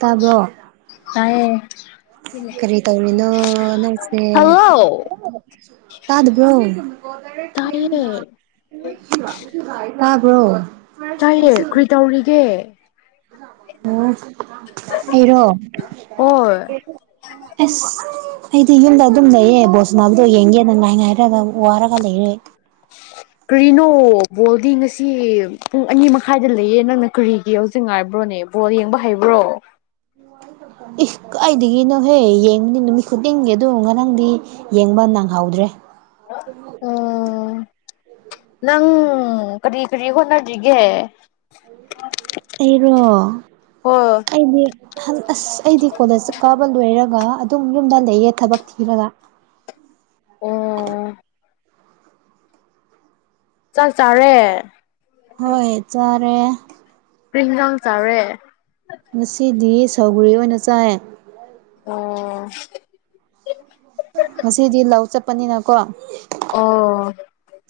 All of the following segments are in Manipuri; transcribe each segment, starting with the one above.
ꯇꯥꯕ꯭ꯔꯣ ꯇꯥꯏꯌꯦ ꯀꯔꯤ ꯇꯧꯔꯤꯅꯣ ꯅꯛꯁꯦ ꯍꯜꯂꯣ ꯇꯗꯕ꯭ꯔꯣ ꯇꯥꯏꯌꯦ [unintelligible] ꯇꯕ꯭ꯔꯣ ꯆꯥꯏꯌꯦ ꯈꯨꯏꯇꯧꯔꯤꯒꯦ ꯎꯝ ꯑꯦꯔꯣ ꯍꯣꯏ ꯑꯁ ꯑꯩꯗꯤ ꯌꯨꯝꯗ ꯑꯗꯨꯝ ꯂꯩꯌꯦ ꯕꯣꯁꯅꯥꯕꯨ ꯌꯦꯡꯒꯦꯅ ꯉꯥꯏ ꯉꯥꯏꯔꯒ ꯋꯥꯔꯒ ꯂꯩꯔꯦ ꯀꯔꯤꯅꯣ ꯕꯣꯜꯗꯤ ꯉꯁꯤ ꯄꯨꯡ ꯑꯅꯤ ꯃꯈꯥꯏꯗ ꯂꯩꯌꯦ ꯅꯪꯅ ꯀꯔꯤꯒꯤ ꯌꯥꯎꯖꯤꯛ ꯉꯥꯏꯔꯕ꯭ꯔꯣꯅꯦ ꯕꯣꯜ ꯌꯦꯡꯕ ꯍꯩꯕ꯭ꯔꯣ ꯏꯁ ꯀꯥꯏꯗꯒꯤꯅꯣꯍꯦ ꯌꯦꯡꯕꯅꯤ ꯅꯨꯃꯤꯠ ꯈꯨꯗꯤꯡꯒꯤ ꯑꯗꯨꯝ ꯉꯔꯥꯡꯗꯤ ꯌꯦꯡꯕ ꯅꯪꯍꯧꯗ꯭ꯔꯦ ꯑ [unintelligible] ꯑꯣ ꯅꯪ ꯀꯔꯤ ꯀꯔꯤ ꯍꯣꯠꯅꯔꯤꯒꯦ ꯑꯩꯔꯣ ꯍꯣꯏ ꯑꯩꯗꯤ ꯑꯍꯝ ꯑꯁ ꯑꯩꯗꯤ ꯀꯣꯂꯦꯖ ꯀꯥꯕ ꯂꯣꯏꯔꯒ ꯑꯗꯨꯝ ꯌꯨꯝꯗ ꯂꯩꯌꯦ ꯊꯕꯛ ꯊꯤꯔꯒ ꯑꯣ ꯆꯥꯛ ꯆꯥꯔꯦ ꯍꯣꯏ ꯆꯔꯦ ꯀꯔꯤ ꯍꯤꯟꯖꯥꯡ ꯆꯥꯔꯦ ꯉꯁꯤꯗꯤ ꯁꯧꯒ꯭ꯔꯤ ꯑꯣꯏꯅ ꯆꯥꯏ ꯑꯣ ꯉꯁꯤꯗꯤ ꯂꯧ ꯆꯠꯄꯅꯤꯅꯀꯣ ꯑꯣ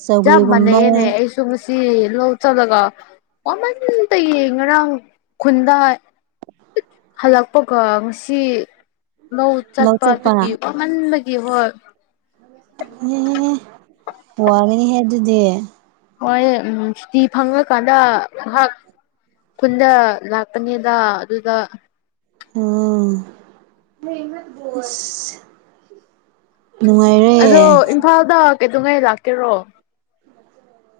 ꯆꯧꯒ꯭ꯔꯤꯒꯨꯝꯕ ꯁꯨꯝꯃꯁꯤ ꯂꯧ ꯆꯠꯂꯒ ꯋꯃꯟꯕꯒꯤ ꯉꯔꯥꯡ ꯈꯨꯟꯗ ꯍꯜꯂꯛꯄꯒ ꯉꯁꯤ ꯅꯧ ꯆꯠꯄ ꯑꯗꯨꯒꯤ ꯋꯥꯃꯟꯕꯒꯤ ꯍꯣꯏ ꯑꯦ ꯋꯥꯒꯅꯤꯍꯦ ꯑꯗꯨꯗꯤ ꯍꯣꯏꯌꯦ ꯎꯝ ꯁꯨꯇꯤ ꯐꯪꯉꯀꯥꯟꯗ ꯉꯥꯏꯍꯥꯛ ꯈꯨꯟꯗ ꯂꯥꯛꯀꯥꯅꯤꯗ ꯑꯗꯨꯗ ꯑꯣ ꯑꯁ ꯅꯨꯡꯉꯥꯏꯔꯦ ꯑꯗꯣ ꯏꯝꯐꯥꯜꯗ ꯀꯩꯗꯧꯉꯩ ꯂꯥꯛꯀꯦꯔꯣ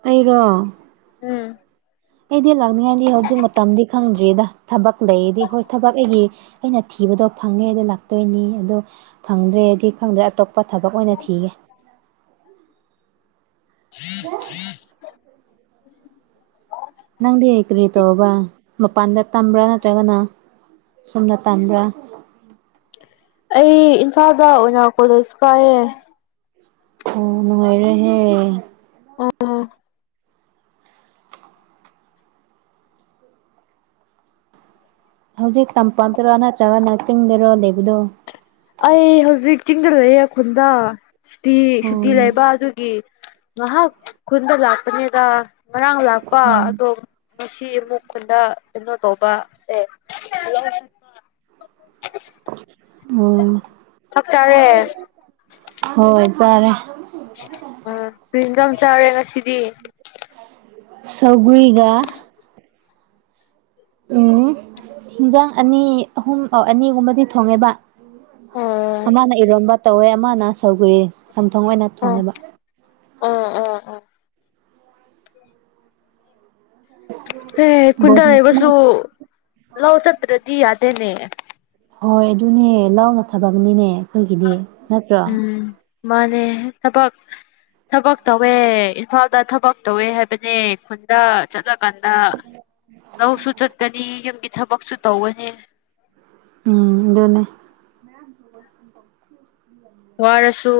ꯑꯩꯔꯣ ꯎꯝ ꯑꯩꯗꯤ ꯂꯥꯛꯅꯤꯉꯥꯏꯗꯤ ꯍꯧꯖꯤꯛ ꯃꯇꯝꯗꯤ ꯈꯪꯗ꯭ꯔꯤꯗ ꯊꯕꯛ ꯂꯩꯌꯦꯗꯤ ꯍꯣꯏ ꯊꯕꯛ ꯂꯩ ꯑꯩꯅ ꯊꯤꯕꯗꯣ ꯐꯪꯉꯦꯗꯤ ꯂꯥꯛꯇꯣꯏꯅꯤ ꯑꯗꯣ ꯐꯪꯗ꯭ꯔꯦꯗꯤ ꯈꯪꯗ꯭ꯔꯦ ꯑꯇꯣꯞꯄ ꯑꯇꯣꯞꯄ ꯊꯕꯛ ꯑꯣꯏꯅ ꯊꯤꯒꯦ [unintelligible] ꯅꯪꯗꯤ ꯀꯔꯤ ꯇꯧꯕꯔꯥ ꯃꯄꯥꯟꯗ ꯇꯝꯕ꯭ꯔꯥ ꯅꯠꯇ꯭ꯔꯒꯅ ꯁꯣꯝꯗ ꯇꯝꯕꯔꯥ ꯑꯩ ꯏꯝꯐꯥꯜꯗ ꯑꯣꯏꯅ ꯀꯣꯂꯦꯖ ꯀꯥꯏꯑꯦ ꯑꯣ ꯅꯨꯡꯉꯥꯏꯔꯦꯍꯦ ꯑꯣ ꯍꯧꯖꯤꯛ ꯇꯝꯄꯥꯛꯇꯔꯣ ꯅꯠꯇ꯭ꯔꯒꯅ ꯆꯤꯡꯗꯔꯣ ꯂꯩꯕꯗꯣ ꯑꯩ ꯍꯧꯖꯤꯛ ꯆꯤꯡꯗ ꯂꯩꯌꯦ ꯈꯨꯟꯗ ꯁꯨꯇꯤ-ꯁꯨꯇꯤ ꯎꯝ ꯂꯩꯕ ꯑꯗꯨꯒꯤ꯫ ꯉꯍꯥꯛ ꯈꯨꯟꯗ ꯂꯥꯛꯄꯅꯦꯗ ꯉꯔꯥꯡ ꯂꯥꯛꯄ ꯎꯝ ꯑꯗꯣ꯫ ꯉꯁꯤ ꯑꯃꯨꯛ ꯈꯨꯟꯗ ꯀꯩꯅꯣ ꯇꯧꯕ ꯑꯦ ꯂꯧ ꯁꯨꯕ꯫ ꯑꯣ꯫ ꯑꯥ ꯀꯔꯤ ꯏꯟꯁꯥꯡ ꯆꯥꯔꯦ ꯉꯁꯤꯗꯤ ꯁꯧꯒꯔꯤꯒ ꯎꯝ ꯍꯤꯟꯖꯥꯡ ꯑꯅꯤ ꯑꯍꯨꯝ ꯑꯣ ꯑꯅꯤꯒꯨꯝꯕꯗꯤ ꯊꯣꯡꯉꯦꯕ ꯑꯣ ꯑꯃꯅ ꯏꯔꯣꯝꯕ ꯇꯧꯋꯦ ꯑꯃꯅ ꯁꯧꯒꯔꯤ ꯆꯝꯊꯣꯡ ꯑꯣꯏꯅ ꯑꯣ ꯊꯣꯡꯉꯦꯕ ꯑꯣ ꯑꯣ ꯑꯣ ꯑꯦ ꯈꯨꯟꯗꯥ ꯂꯩꯕꯁꯨ ꯂꯧ ꯆꯠꯇ꯭ꯔꯗꯤ ꯌꯥꯗꯦꯅꯦ꯫ ꯍꯣꯏ ꯑꯗꯨꯅꯦ ꯂꯧꯅ ꯊꯕꯛꯅꯤꯅꯦ ꯑꯩꯈꯣꯏꯒꯤꯗꯤ ꯅꯠꯇ꯭ꯔꯣ꯫ ꯎꯝ ꯃꯥꯅꯦ ꯊꯕꯛ꯫ ꯊꯕꯛ ꯇꯧꯋꯦ ꯏꯝꯐꯥꯜꯗ ꯊꯕꯛ ꯇꯧꯋꯦ ꯍꯥꯏꯕꯅꯦ ꯈꯨꯟꯗ ꯆꯠꯂ ꯀꯥꯟꯗ꯫ ꯂꯧꯁꯨ ꯆꯠꯀꯅꯤ ꯌꯨꯝꯒꯤ ꯊꯕꯛꯁꯨ ꯇꯧꯒꯅꯤ꯫ ꯎꯝ ꯑꯗꯨꯨꯅꯦ꯫ ꯃꯌꯥꯡ [unintelligible] ꯋꯥꯔꯁꯨ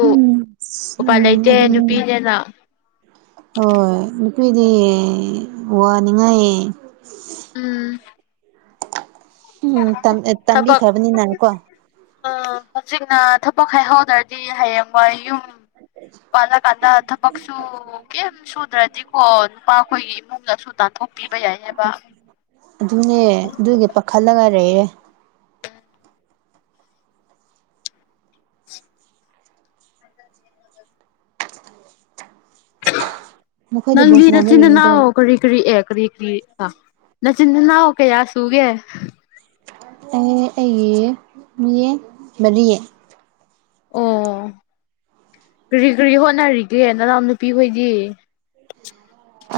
ꯎꯄꯥꯏ ꯂꯩꯇꯦ ꯑꯗꯨꯅꯦ ꯅꯨꯄꯤꯅꯦꯅ ꯍꯣꯏ ꯅꯨꯄꯤꯗꯤ ꯋꯥꯅꯤꯡꯉꯥꯏ ꯎꯝ ꯎꯝ ꯇꯝ ꯇꯝꯕꯤꯈ꯭ꯔꯕꯅꯤꯅ ꯀꯣ ꯎꯝ ꯍꯧꯖꯤꯛꯅ ꯊꯕꯛ ꯍꯥꯏꯍꯧꯗ꯭ꯔꯗꯤ ꯍꯌꯦꯡꯋꯥꯏ ꯌꯨꯝ [unintelligible] ꯄꯥꯜꯂꯀꯥꯟꯗ ꯊꯕꯛꯁꯨ ꯀꯩꯝ ꯁꯨꯗ꯭ꯔꯗꯤꯀꯣ ꯅꯨꯄꯥ ꯑꯩꯈꯣꯏꯒꯤ ꯏꯃꯨꯡꯅꯁꯨ ꯇꯥꯟꯊꯣꯛ ꯄꯤꯕ ꯌꯥꯏꯑꯦꯕ ꯑꯗꯨꯅꯦ ꯑꯗꯨꯒꯤ ꯄꯥꯈꯠꯂꯒ ꯂꯩꯌꯦ ꯅꯈꯣꯏꯗꯤ ꯕꯣꯜ ꯅꯪꯒꯤ ꯁꯥꯟꯅꯕ ꯅꯆꯤꯟ-ꯅꯅꯥꯎ ꯌꯦꯡꯅꯗ꯭ꯔꯥ ꯀꯔꯤ ꯀꯔꯤ ꯑꯦ ꯀꯔꯤ ꯀꯔꯤ꯫ ꯑ ꯅꯆꯤꯟ-ꯅꯅꯥꯎ ꯀꯥꯌꯥ ꯁꯨꯒꯦ꯫ ꯑꯩ ꯑꯩꯒꯤ ꯃꯤꯌꯦ ꯃꯔꯤ꯫ ꯑꯣ ꯀꯔꯤ-ꯀꯔꯤ ꯍꯣꯠꯅꯔꯤꯒꯦ ꯅꯅꯥꯎ ꯅꯨꯄꯤꯍꯣꯏꯗꯤ꯫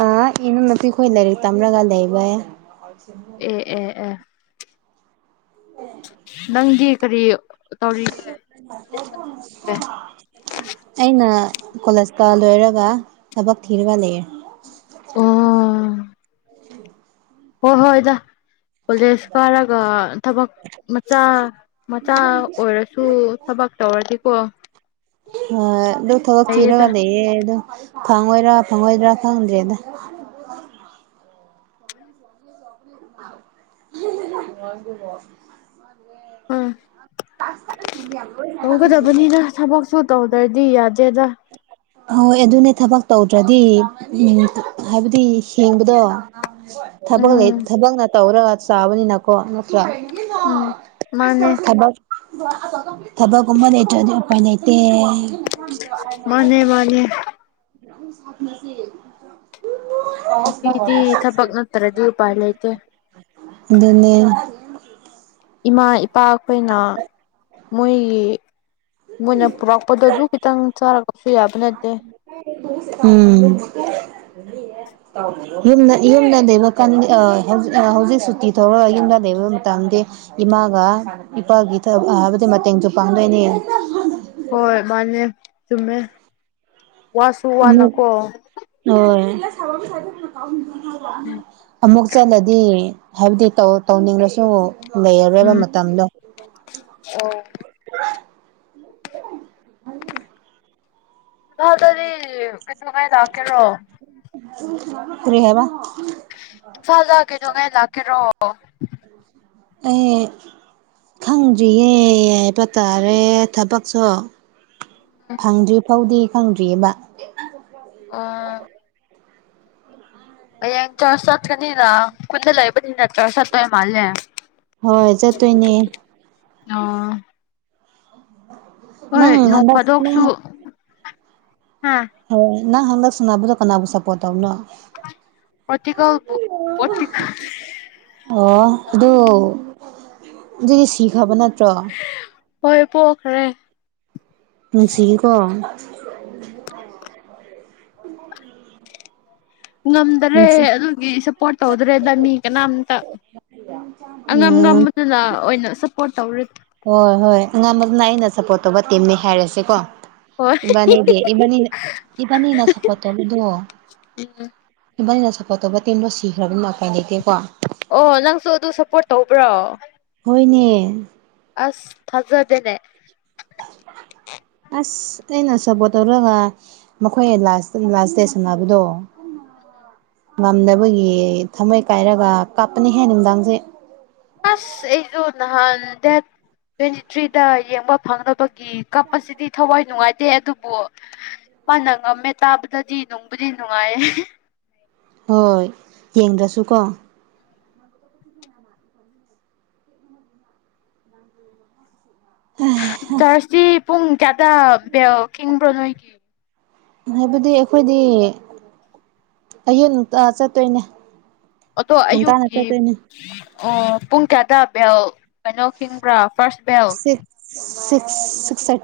ꯑꯥ ꯏꯅꯥꯎꯅꯨꯄꯤ ꯈꯣꯏ ꯂꯥꯏꯔꯤꯛ ꯇꯝꯂꯒ ꯂꯩꯔꯦ꯫ ꯑꯦ ꯑꯦ ꯑꯦ꯫ [unintelligible] ꯅꯪꯗꯤ ꯀꯔꯤ ꯇꯧꯔꯤꯒꯦ [unintelligible] ꯑꯩꯅ ꯀꯣꯂꯦꯖ ꯀꯥ ꯂꯣꯏꯔꯒ ꯊꯕꯛ ꯊꯤꯔꯒ ꯂꯩꯔꯦ ꯑꯣ ꯍꯣꯏ ꯍꯣꯏꯗ ꯀꯣꯂꯦꯖ ꯀꯥꯔꯒ ꯊꯕꯛ ꯃꯆꯥ ꯃꯆꯥ ꯑꯣꯏꯔꯁꯨ ꯊꯕꯛ ꯇꯧꯔꯗꯤꯀꯣ ꯍꯣꯏ ꯑꯗꯨ ꯊꯕꯛ ꯊꯤꯔꯒ ꯐꯩꯌꯦꯗ ꯂꯩꯌꯦ ꯑꯗꯨ ꯐꯪꯉꯣꯏꯔꯥ ꯐꯪꯉꯣꯏꯗ꯭ꯔꯥ ꯈꯪꯗ꯭ꯔꯦꯗ [unintelligible] [unintelligible] ꯎꯝ ꯇꯧꯒꯗꯕꯅꯤꯗ ꯊꯕꯛꯁꯨ ꯇꯧꯗ꯭ꯔꯗꯤ ꯌꯥꯗꯦꯗ ꯍꯣꯏ ꯑꯗꯨꯅꯦ ꯊꯕꯛ ꯇꯧꯗ꯭ꯔꯗꯤ ꯎꯝ ꯍꯥꯏꯕꯗꯤ ꯍꯤꯡꯕꯗꯣ ꯊꯕꯛ ꯂꯩ ꯎꯝ ꯊꯕꯛꯅ ꯇꯧꯔꯒ ꯆꯥꯕꯅꯤꯅ ꯀꯣ ꯅꯠꯇ꯭ꯔ ꯎꯝ ꯃꯥꯅꯦ ꯊꯕꯛ [unintelligible] ꯊꯕꯛꯒꯨꯝꯕ ꯂꯩꯇ꯭ꯔꯗꯤ ꯎꯄꯥꯏ ꯂꯩꯇꯦ ꯃꯥꯟꯅꯦ [unintelligible] ꯅꯨꯄꯤꯗꯤ ꯊꯕꯛ ꯅꯠꯇ꯭ꯔꯗꯤ ꯎꯄꯥꯏ ꯂꯩꯥꯇꯦ ꯑꯗꯨꯅꯦ [unintelligible] ꯏꯃꯥ ꯏꯄꯥ ꯈꯣꯏꯅ ꯃꯣꯏ ꯃꯣꯏꯅ ꯄꯨꯔꯛꯄꯗꯣ ꯑꯗꯨ ꯈꯤꯇꯪ ꯆꯥꯔꯒꯁꯨ ꯌꯥꯕ ꯅꯠꯇꯦ ꯎꯝ [unintelligible] ꯌꯨꯝꯗ ꯌꯨꯝꯗ ꯂꯩꯕ ꯀꯥꯟꯗ ꯑ ꯍꯧ ꯍꯧꯖꯤꯛ ꯁꯨꯇꯤ ꯇꯧꯔ ꯌꯨꯝꯗ ꯂꯩꯕ ꯃꯇꯝꯗꯤ ꯏꯃꯥꯒ ꯏꯄꯥꯒꯤ ꯊꯕꯛ ꯍꯥꯏꯕꯗꯤ ꯃꯇꯦꯡꯁꯨ ꯄꯥꯡꯗꯣꯏꯅꯤ ꯍꯣꯏ ꯃꯥꯅꯦ ꯆꯨꯝꯃꯦ ꯋꯥꯁꯨ ꯑꯃꯨꯛ ꯋꯥꯅꯀꯣ ꯍꯣꯏ ꯑꯃꯨꯛ ꯆꯠꯂꯗꯤ ꯍꯥꯏꯕꯗꯤ ꯇꯧ ꯇꯧꯅꯤꯡꯂꯁꯨ ꯂꯩꯔꯔꯣꯏꯕ ꯃꯇꯝꯗꯣ ꯑꯣ [unintelligible] ꯏꯝꯐꯥꯜꯗꯗꯤ ꯀꯩꯗꯧꯉꯩ ꯂꯥꯛꯀꯦꯔꯣ [unintelligible] ꯀꯔꯤ ꯍꯥꯏꯕ ꯏꯝꯐꯥꯜꯗ ꯀꯩꯗꯧꯉꯩ ꯂꯥꯛꯀꯦꯔꯣ [unintelligible] ꯑꯩ ꯈꯪꯗ꯭ꯔꯤꯌꯦ ꯍꯥꯏꯕ ꯇꯥꯔꯦ ꯊꯕꯛꯁꯨ ꯐꯪꯗ꯭ꯔꯤ ꯐꯥꯎꯗꯤ ꯈꯪꯗ꯭ꯔꯤꯑꯦꯕ ꯑ ꯍꯌꯦꯡ ꯆ꯭ꯔꯁ ꯆꯠꯀꯅꯤꯅ ꯈꯨꯟꯗ ꯂꯩꯕꯅꯤꯅ ꯆ꯭ꯔꯁ ꯆꯠꯇꯣꯏ ꯃꯥꯜꯂꯦ ꯍꯣꯏ ꯆꯠꯇꯣꯏꯅꯦ ꯑ ꯍꯣꯏ ꯅꯪ ꯅꯣꯡ ꯍꯟꯗꯛ ꯐꯥꯗꯣꯛꯁꯨ ꯅꯪ ꯍꯥ ꯑ ꯅꯪ ꯍꯟꯗꯛ ꯁꯅꯥꯕꯗꯣ ꯀꯅꯥꯕꯨ ꯁꯄꯣꯠ ꯇꯧꯅꯣ ꯄꯣꯔꯇꯤꯀꯜꯕꯨ ꯄꯣꯔꯇꯤꯀꯜ ꯑꯣ ꯑꯗꯨ ꯑꯗꯨꯗꯤ ꯁꯤꯈ꯭ꯔꯕ ꯅꯠꯇ꯭ꯔꯣ ꯍꯣꯏ ꯄꯣꯛꯈ꯭ꯔꯦ ꯅꯨꯡꯁꯤꯀꯣ [unintelligible] ꯉꯝꯗ꯭ꯔꯦ ꯅꯨꯡꯁꯤ ꯑꯗꯨꯒꯤ ꯁꯞꯄꯣꯔꯠ ꯇꯧꯗ꯭ꯔꯦꯗ ꯃꯤ ꯀꯅꯥꯝꯇ ꯑꯉꯝ ꯎꯝ ꯉꯝꯕꯗꯨꯅ ꯑꯣꯏꯅ ꯁꯞꯄꯣꯔꯠ ꯇꯧꯔꯦ ꯍꯣꯏ ꯍꯣꯏ ꯑꯉꯝꯕꯗꯨꯅ ꯑꯩꯅ ꯁꯞꯄꯣꯔꯠ ꯇꯧꯕ ꯇꯤꯝꯅꯤ ꯍꯥꯏꯔꯁꯤꯀꯣ ꯍꯣꯏ ꯏꯕꯥꯅꯤꯗꯤ ꯏꯕꯥꯅꯤꯅ ꯏꯕꯥꯅꯤꯅ ꯁꯄꯣꯔꯠ ꯇꯧꯔꯤꯗꯣ ꯏꯕꯥꯅꯤꯅ ꯁꯞꯄꯣꯔꯠ ꯇꯧꯕ ꯇꯤꯝꯗꯣ ꯁꯤꯈ꯭ꯔꯕꯅꯤꯅ ꯎꯄꯥꯏ ꯂꯩꯇꯦꯀꯣ ꯑꯣ ꯅꯪꯁꯨ ꯑꯗꯨ ꯁꯞꯄꯣꯔꯠ ꯇꯧꯕ꯭ꯔꯣ ꯍꯣꯏꯅꯦ ꯑꯁ ꯊꯥꯖꯗꯦꯅꯦ ꯑꯁ ꯑꯩꯅ ꯁꯄꯣꯔꯇ ꯇꯧꯔꯒ ꯃꯈꯣꯏꯅ ꯂꯥꯁ ꯂꯥꯁ ꯗꯦ ꯁꯥꯟꯅꯕꯗꯣ ꯉꯝꯗꯕꯒꯤ ꯊꯝꯃꯣꯏ ꯀꯥꯏꯔꯒ ꯀꯥꯞꯄꯅꯤꯍꯦ ꯅꯨꯡꯗꯥꯡꯁꯦ ꯑꯁ ꯑꯩꯁꯨ ꯅꯍꯥꯟ ꯗꯦꯠ ꯇ꯭ꯋꯦꯟꯇꯤ ꯊ꯭ꯔꯤꯗ ꯌꯦꯡꯕ ꯐꯪꯗꯕ ꯀꯦ ꯀꯞꯄꯁꯤꯗꯤ ꯊꯋꯥꯏ ꯅꯨꯡꯉꯥꯏꯇꯦ ꯑꯗꯨꯕꯨ ꯃꯥꯅ ꯉꯝꯃꯦ ꯇꯥꯕꯗꯗꯤ ꯅꯨꯡꯕꯨꯗꯤ ꯅꯨꯡꯉꯥꯏꯌꯦ ꯍꯣꯏ ꯌꯦꯡꯗ꯭ꯔꯁꯨ ꯀꯣ [unintelligible] ꯆꯥꯔꯖꯇꯤ ꯄꯨꯡ ꯀꯌꯥꯗꯥ ꯕꯦꯜ ꯈꯤꯡꯕ꯭ꯔꯣ ꯅꯣꯏꯒꯤ ꯍꯥꯏꯕꯗꯤ ꯑꯩꯈꯣꯏꯗꯤ ꯑꯌꯨꯛ ꯑꯟꯇꯥ ꯆꯠꯇꯣꯏꯅꯦ ꯑꯣꯇꯣ ꯉꯟꯇꯥꯅ ꯑꯌꯨꯛꯀꯤ ꯆꯠꯇꯣꯏꯅꯦ ꯑꯣ ꯄꯨꯡ ꯀꯌꯥꯗ ꯕꯦꯜ ꯀꯩꯅꯣ ꯈꯤꯡꯕ꯭ꯔꯥ ꯐꯥꯔꯁ ꯕꯦꯜ ꯁꯤ ꯁꯤꯛꯁ ꯁꯤꯛꯁ [unintelligible]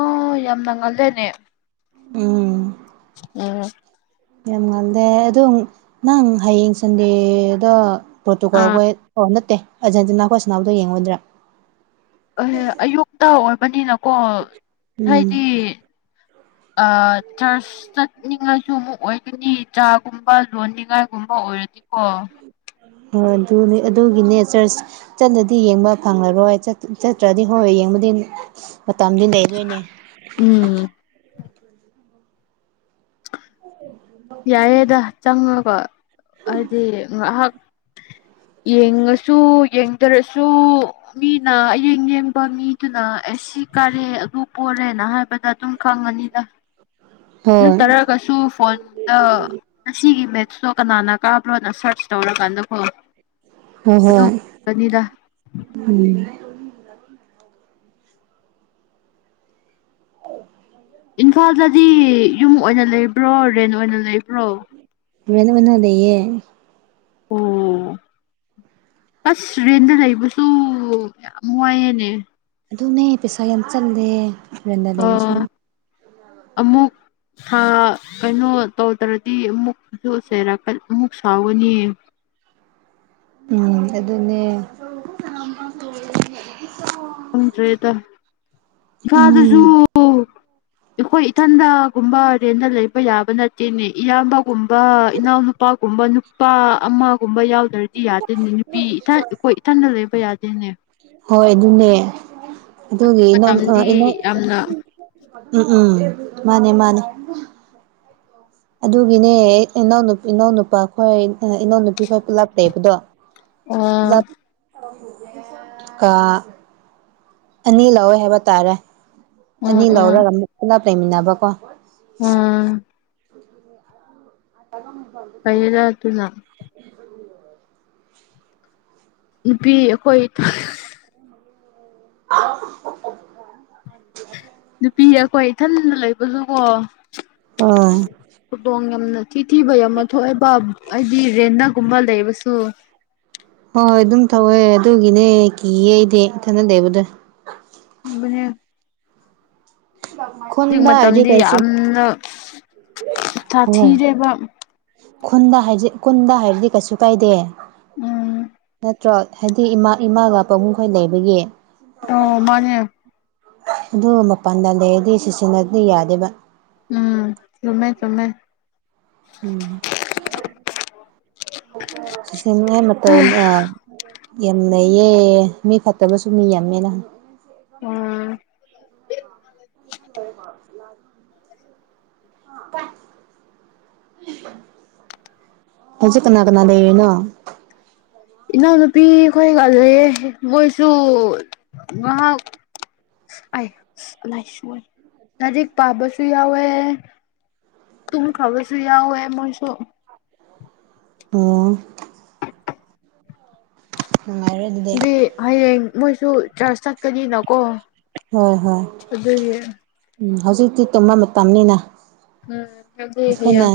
ꯑꯥ ꯌꯥꯝꯅ ꯉꯜꯂꯦꯅꯦ꯫ ꯎꯝ꯫ ꯎꯝ꯫ ꯌꯥꯝ ꯉꯜꯗꯦ ꯑꯗꯣ ꯅꯪ ꯍꯌꯦꯡ ꯁꯟꯗꯦꯗ꯫ ꯑꯥ ꯄꯣꯔꯇꯨꯒꯜꯈꯣꯏ ꯑꯣ ꯅꯠꯇꯦ ꯑꯔꯖꯦꯟꯇꯤꯅꯥ ꯈꯣꯏ ꯁꯥꯟꯅꯕꯗꯣ ꯌꯦꯡꯉꯣꯏꯗ꯭ꯔꯥ ꯑꯍ ꯑꯌꯨꯛꯇ ꯑꯣꯏꯕꯅꯤꯅꯀꯣ ꯎꯝ ꯍꯥꯏꯗꯤ꯫ ꯑ ꯇ꯭ꯔꯁ ꯆꯠꯅꯤꯡꯉꯥꯏꯁꯨ ꯑꯃꯨꯛ ꯑꯣꯏꯒꯅꯤ ꯆꯥꯒꯨꯝꯕ ꯂꯣꯟꯅꯤꯡꯉꯥꯏꯒꯨꯝꯕ ꯑꯣꯏꯔꯗꯤꯀꯣ ꯑꯗꯨꯅꯤ ꯑꯗꯨꯒꯤꯅꯦ ꯆ꯭ꯔꯆ ꯆꯠꯂꯗꯤ ꯌꯦꯡꯕ ꯐꯪꯉꯔꯣꯏ ꯆꯠ ꯆꯠꯇ꯭ꯔꯗꯤ ꯍꯣꯏ ꯌꯦꯡꯕꯨꯗꯤ ꯃꯇꯝꯗꯤ ꯂꯩꯔꯣꯏꯅꯦ ꯎꯝ ꯌꯥꯏꯌꯦꯗ ꯆꯪꯉꯒ ꯍꯥꯏꯗꯤ ꯉꯍꯥꯛ ꯌꯦꯡꯉꯁꯨ ꯌꯦꯡꯗꯔꯁꯨ꯫ ꯃꯤꯅ ꯑꯌꯦꯡ ꯌꯦꯡꯕ ꯃꯤꯗꯨꯅ ꯑꯦ ꯁꯤ ꯀꯥꯔꯦ ꯑꯗꯨ ꯄꯣꯔꯦꯅ ꯍꯥꯏꯕꯅꯠ꯫ ꯑꯗꯨꯝ ꯈꯪꯉꯅꯤꯗ ꯍꯣꯏ ꯅꯠꯇꯔꯒꯁꯨ ꯐꯣꯟꯗ꯫ ꯉꯁꯤꯒꯤ ꯃꯦꯠꯁꯇꯣ ꯀꯅꯥꯅ ꯀꯥꯕ꯭ꯔꯣꯅ ꯁꯔꯆ ꯇꯧꯔꯀꯥꯟꯗꯀꫭ꯫ ꯍꫭꯏ ꯍꯣꯏ ꯎꯝ꯫ ꯏꯝꯐꯥꯜꯗꯗꯤ ꯌꯨꯝ ꯑꯣꯏꯅ ꯂꯩꯕ꯭ꯔꯣ ꯔꯦꯟ ꯑꯣꯏꯅ ꯂꯩꯕ꯭ꯔꯣ꯫ ꯔ‌ꯦꯟ ꯑꫭꯏꯅ ꯂꯩꯌꯦ꯫ ꯑꯣ ꯑꯁ ꯔꯦꯟꯗ ꯂꯩꯕꯁꯨ ꯌꯥꯝ ꯋꯥꯏꯌꯦꯅꯦ꯫ ꯑꯗꯨꯅꯦ ꯄꯩꯁꯥ ꯌꯥꯝ ꯆꯠꯂꯦ ꯔꯦꯟꯗ ꯑꯥ ꯂꯩꯕꯁꯨ ꯑꯃꯨꯛ꯫ ꯊꯥ ꯀꯩꯅꯣ ꯇꯧꯗ꯭ꯔꯗꯤ ꯑꯃꯨꯛꯁꯨ ꯆꯩꯔꯛ ꯑꯃꯨꯛ ꯁꯥꯎꯒꯅꯤ꯫ ꯎꯝ ꯑꯗꯨꯅꯦ꯫ ꯈꯪꯗ꯭ꯔ‌ꯦꯗ ꯐꯗꯨꯁꯨ꯫ [inaudible] ꯑꯈꯣꯏ ꯏꯊꯟꯗꯒꯨꯝꯕ ꯔꯦꯟꯗ ꯂꯩꯕ ꯌꯥꯕ ꯅꯠꯇꯦꯅꯦ ꯏꯌꯥꯝꯕꯒꯨꯝꯕ ꯏꯅꯥꯎ꯫ ꯄꯥꯒꯨꯝꯕ ꯅꯨꯄꯥ ꯑꯃꯒꯨꯝꯕ ꯌꯥꯎꯗ꯭ꯔ ꯌꯥꯗꯦꯅꯦ ꯅꯨꯄꯤ ꯏꯊꯟ ꯑꯈꯣꯏ ꯏꯊꯟꯗ ꯂꯩꯕ ꯌꯥꯗꯦꯅꯦ꯫ ꯍꯣꯏ ꯑꯗꯨꯅꯦ꯫ ꯑꯗꯨꯒꯤ ꯍꯧꯖꯤꯛ ꯏꯅꯧ ꯃꯇꯝꯗꯤ ꯏꯅꯧ ꯌꯥꯝꯅ ꯎꯝ ꯎꯝ ꯃꯥꯅꯦ ꯃꯥꯅꯦ ꯑꯗꯨꯒꯤꯅꯦ ꯏꯅꯥꯎꯅ ꯏꯅꯥꯎꯅꯨꯄꯥ ꯈꯣꯏ ꯏꯅꯥꯎ ꯅꯨꯄꯤ ꯈꯣꯏ ꯄꯨꯜꯂꯞꯂꯩꯕꯗꯣ꯫ ꯑꯣ ꯂꯞ ꯀꯥ ꯑꯅꯤ ꯂꯧꯋ‌ꯦ ꯍꯥꯏꯕ ꯇꯥꯔꯦ꯫ ꯑꯣ ꯑꯅꯤ ꯑꯣ ꯂꯧꯔꯒ ꯑꯃꯨꯛ ꯄꯨꯂꯞ ꯂꯩꯃꯤꯟꯅꯕꯀꯣ꯫ ꯑꯥ ꯐꯩꯌꯦꯗ [unintelligible] ꯑꯗꯨꯅ ꯅꯨꯄꯤ ꯑꯩꯈꯣꯏ꯫ [unintelligible] ꯅꯨꯄꯤ ꯑꯩꯈꯣꯏ ꯏꯊꯟꯗ ꯂꯩꯕꯁꯨꯀꯣ ꯑꯧ꯫ ꯈꯨꯗꯣꯡ ꯌꯥꯝꯅ ꯊꯤꯊꯤꯕ ꯌꯥꯝꯅ ꯊꯣꯛꯑꯦꯕ ꯍꯥꯏꯗꯤ ꯔꯦꯟꯅꯒꯨꯝꯕ ꯂꯩꯕꯁꯨ꯫ ꯍꯣꯏ ꯍꯣꯏ ꯑꯗꯨꯝ ꯇꯧꯋꯦ ꯑꯗꯨꯒꯤꯅꯦ ꯀꯤꯌꯦ ꯑꯩꯗꯤ ꯢꯊꯟꯗ ꯂꯩꯕꯗꯣ [unintelligible] ꯍꯧꯖꯤꯛ ꯈꯨꯨꯟꯗꯥ ꯍꯥꯏꯗꯤ ꯃꯇꯝꯗꯤ ꯀꯩꯁꯨ ꯌꯥꯝꯅ ꯍꯣꯏ ꯁꯥꯊꯤꯔꯦꯕ ꯈꯨꯟꯗ ꯈꯨꯟꯗ ꯍꯥꯏꯔꯗꯤ ꯀꯩꯁꯨ ꯀꯥꯏꯗꯦ꯫ ꯎꯝ ꯇ꯭ꯔꯣ ꯍꯥꯏꯗꯤ ꯏꯃꯥ ꯏꯃꯥꯒ ꯄꯥꯕꯨꯡꯈꯣꯏ ꯂꯩꯕꯒꯤ ꯑꯣ ꯃꯥꯅꯦ ꯑꯗꯨ ꯃꯄꯥꯟꯗ ꯂꯩꯔꯗꯤ ꯁꯤꯖꯤꯟꯅꯗꯤ ꯌꯥꯗꯦꯕ ꯎꯝ ꯆꯨꯝꯃꯦ ꯆꯝꯃꯦ ꯎꯝ [unintelligible] ꯌꯥꯝ ꯂꯩꯌꯦ ꯃꯤ ꯐꯠꯇꯕꯁꯨ ꯃꯤ ꯌꯥꯝꯃꯦꯅ ꯎꯝ꯫ [unintelligible] [unintelligible] ꯍꯧꯖꯤꯛ ꯀꯅꯥ ꯀꯅꯥ ꯂꯩꯔꯤꯅꯣ ꯏꯅꯥꯎꯅꯨꯄꯤ ꯈꯣꯏꯒ ꯂꯩꯌꯦ ꯃꯣꯏꯁꯨ ꯉꯍꯥꯛ꯫ ꯑꯥꯏ ꯁꯨꯑꯥꯏ ꯂꯥꯏꯔꯤꯛ ꯄꯥꯕꯁꯨꯌꯥꯎꯑ‌ꯦ꯫ ꯇꯨꯝꯈ꯭ꯔꯕꯁꯨ ꯌꯥꯎꯋꯦ ꯃꯣꯏꯁꯨ ꯑꯣ꯫ ꯅꯨꯡꯉꯥꯏꯔꯦ ꯑꯗꯨꯗꯤ ꯗꯤ ꯍꯌꯦꯡ ꯃꯣꯏꯁꯨ ꯆꯔꯆ ꯆꯠꯀꯅꯤꯅꯀꯣ ꯍꯣꯏ ꯍꯣꯏ ꯑꯗꯨꯒꯤ ꯎꯝ ꯍꯧꯖꯤꯛꯇꯤ ꯇꯨꯝꯕ ꯃꯇꯝꯅꯤꯅ ꯎꯝ ꯍꯥꯏꯗꯤ ꯑꯩꯈꯣꯏꯅ ꯍꯌꯦꯡ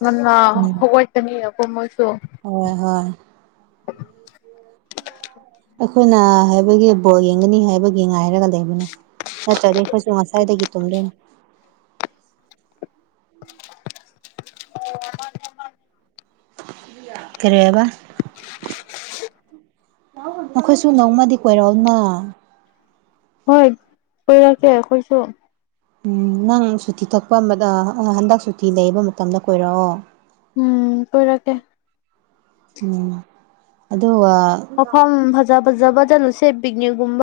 ꯉꯟꯅ ꯎꯝ ꯍꯋꯥꯀꯅꯤꯅꯀꯣ ꯃꯣꯏꯁꯨ ꯍꯣꯏ ꯍꯣꯏ ꯑꯩꯈꯣꯏꯅ ꯍꯥꯏꯕꯒꯤ ꯕꯣꯜ ꯌꯦꯡꯒꯅꯤ ꯍꯥꯏꯕꯒꯤ ꯉꯥꯏꯔꯒ ꯂꯩꯕꯅꯦ ꯅꯠꯇ꯭ꯔꯗꯤ ꯑꯩꯈꯣꯏꯁꯨ ꯉꯁꯥꯏꯗꯒꯤ ꯇꯨꯝꯗꯣꯏꯅꯤ [unintelligible] ꯀꯔꯤꯕꯥ ꯅꯈꯣꯏꯁꯨ ꯅꯣꯡꯃꯗꯤ ꯀꯣꯏꯔꯣꯅ ꯍꯣꯏ ꯀꯣꯏꯔꯀꯦ ꯀꯣꯏꯁꯨꯣ ꯎꯝ ꯅꯪ ꯁꯨꯇꯤ ꯊꯛꯄ ꯑꯃꯗ ꯍꯟꯗꯛ ꯁꯨꯇꯤ ꯂꯩꯕ ꯃꯇꯝꯗ ꯀꯣꯏꯔꯛꯑꯣ ꯎꯝ ꯀꯣꯏꯔꯛꯀꯦ ꯎꯝ ꯑꯗꯨꯒ ꯃꯐꯝ ꯐꯖ ꯐꯖꯕ ꯆꯠꯂꯨꯁꯦ ꯄꯤꯛꯅꯤꯛꯒꯨꯝꯕ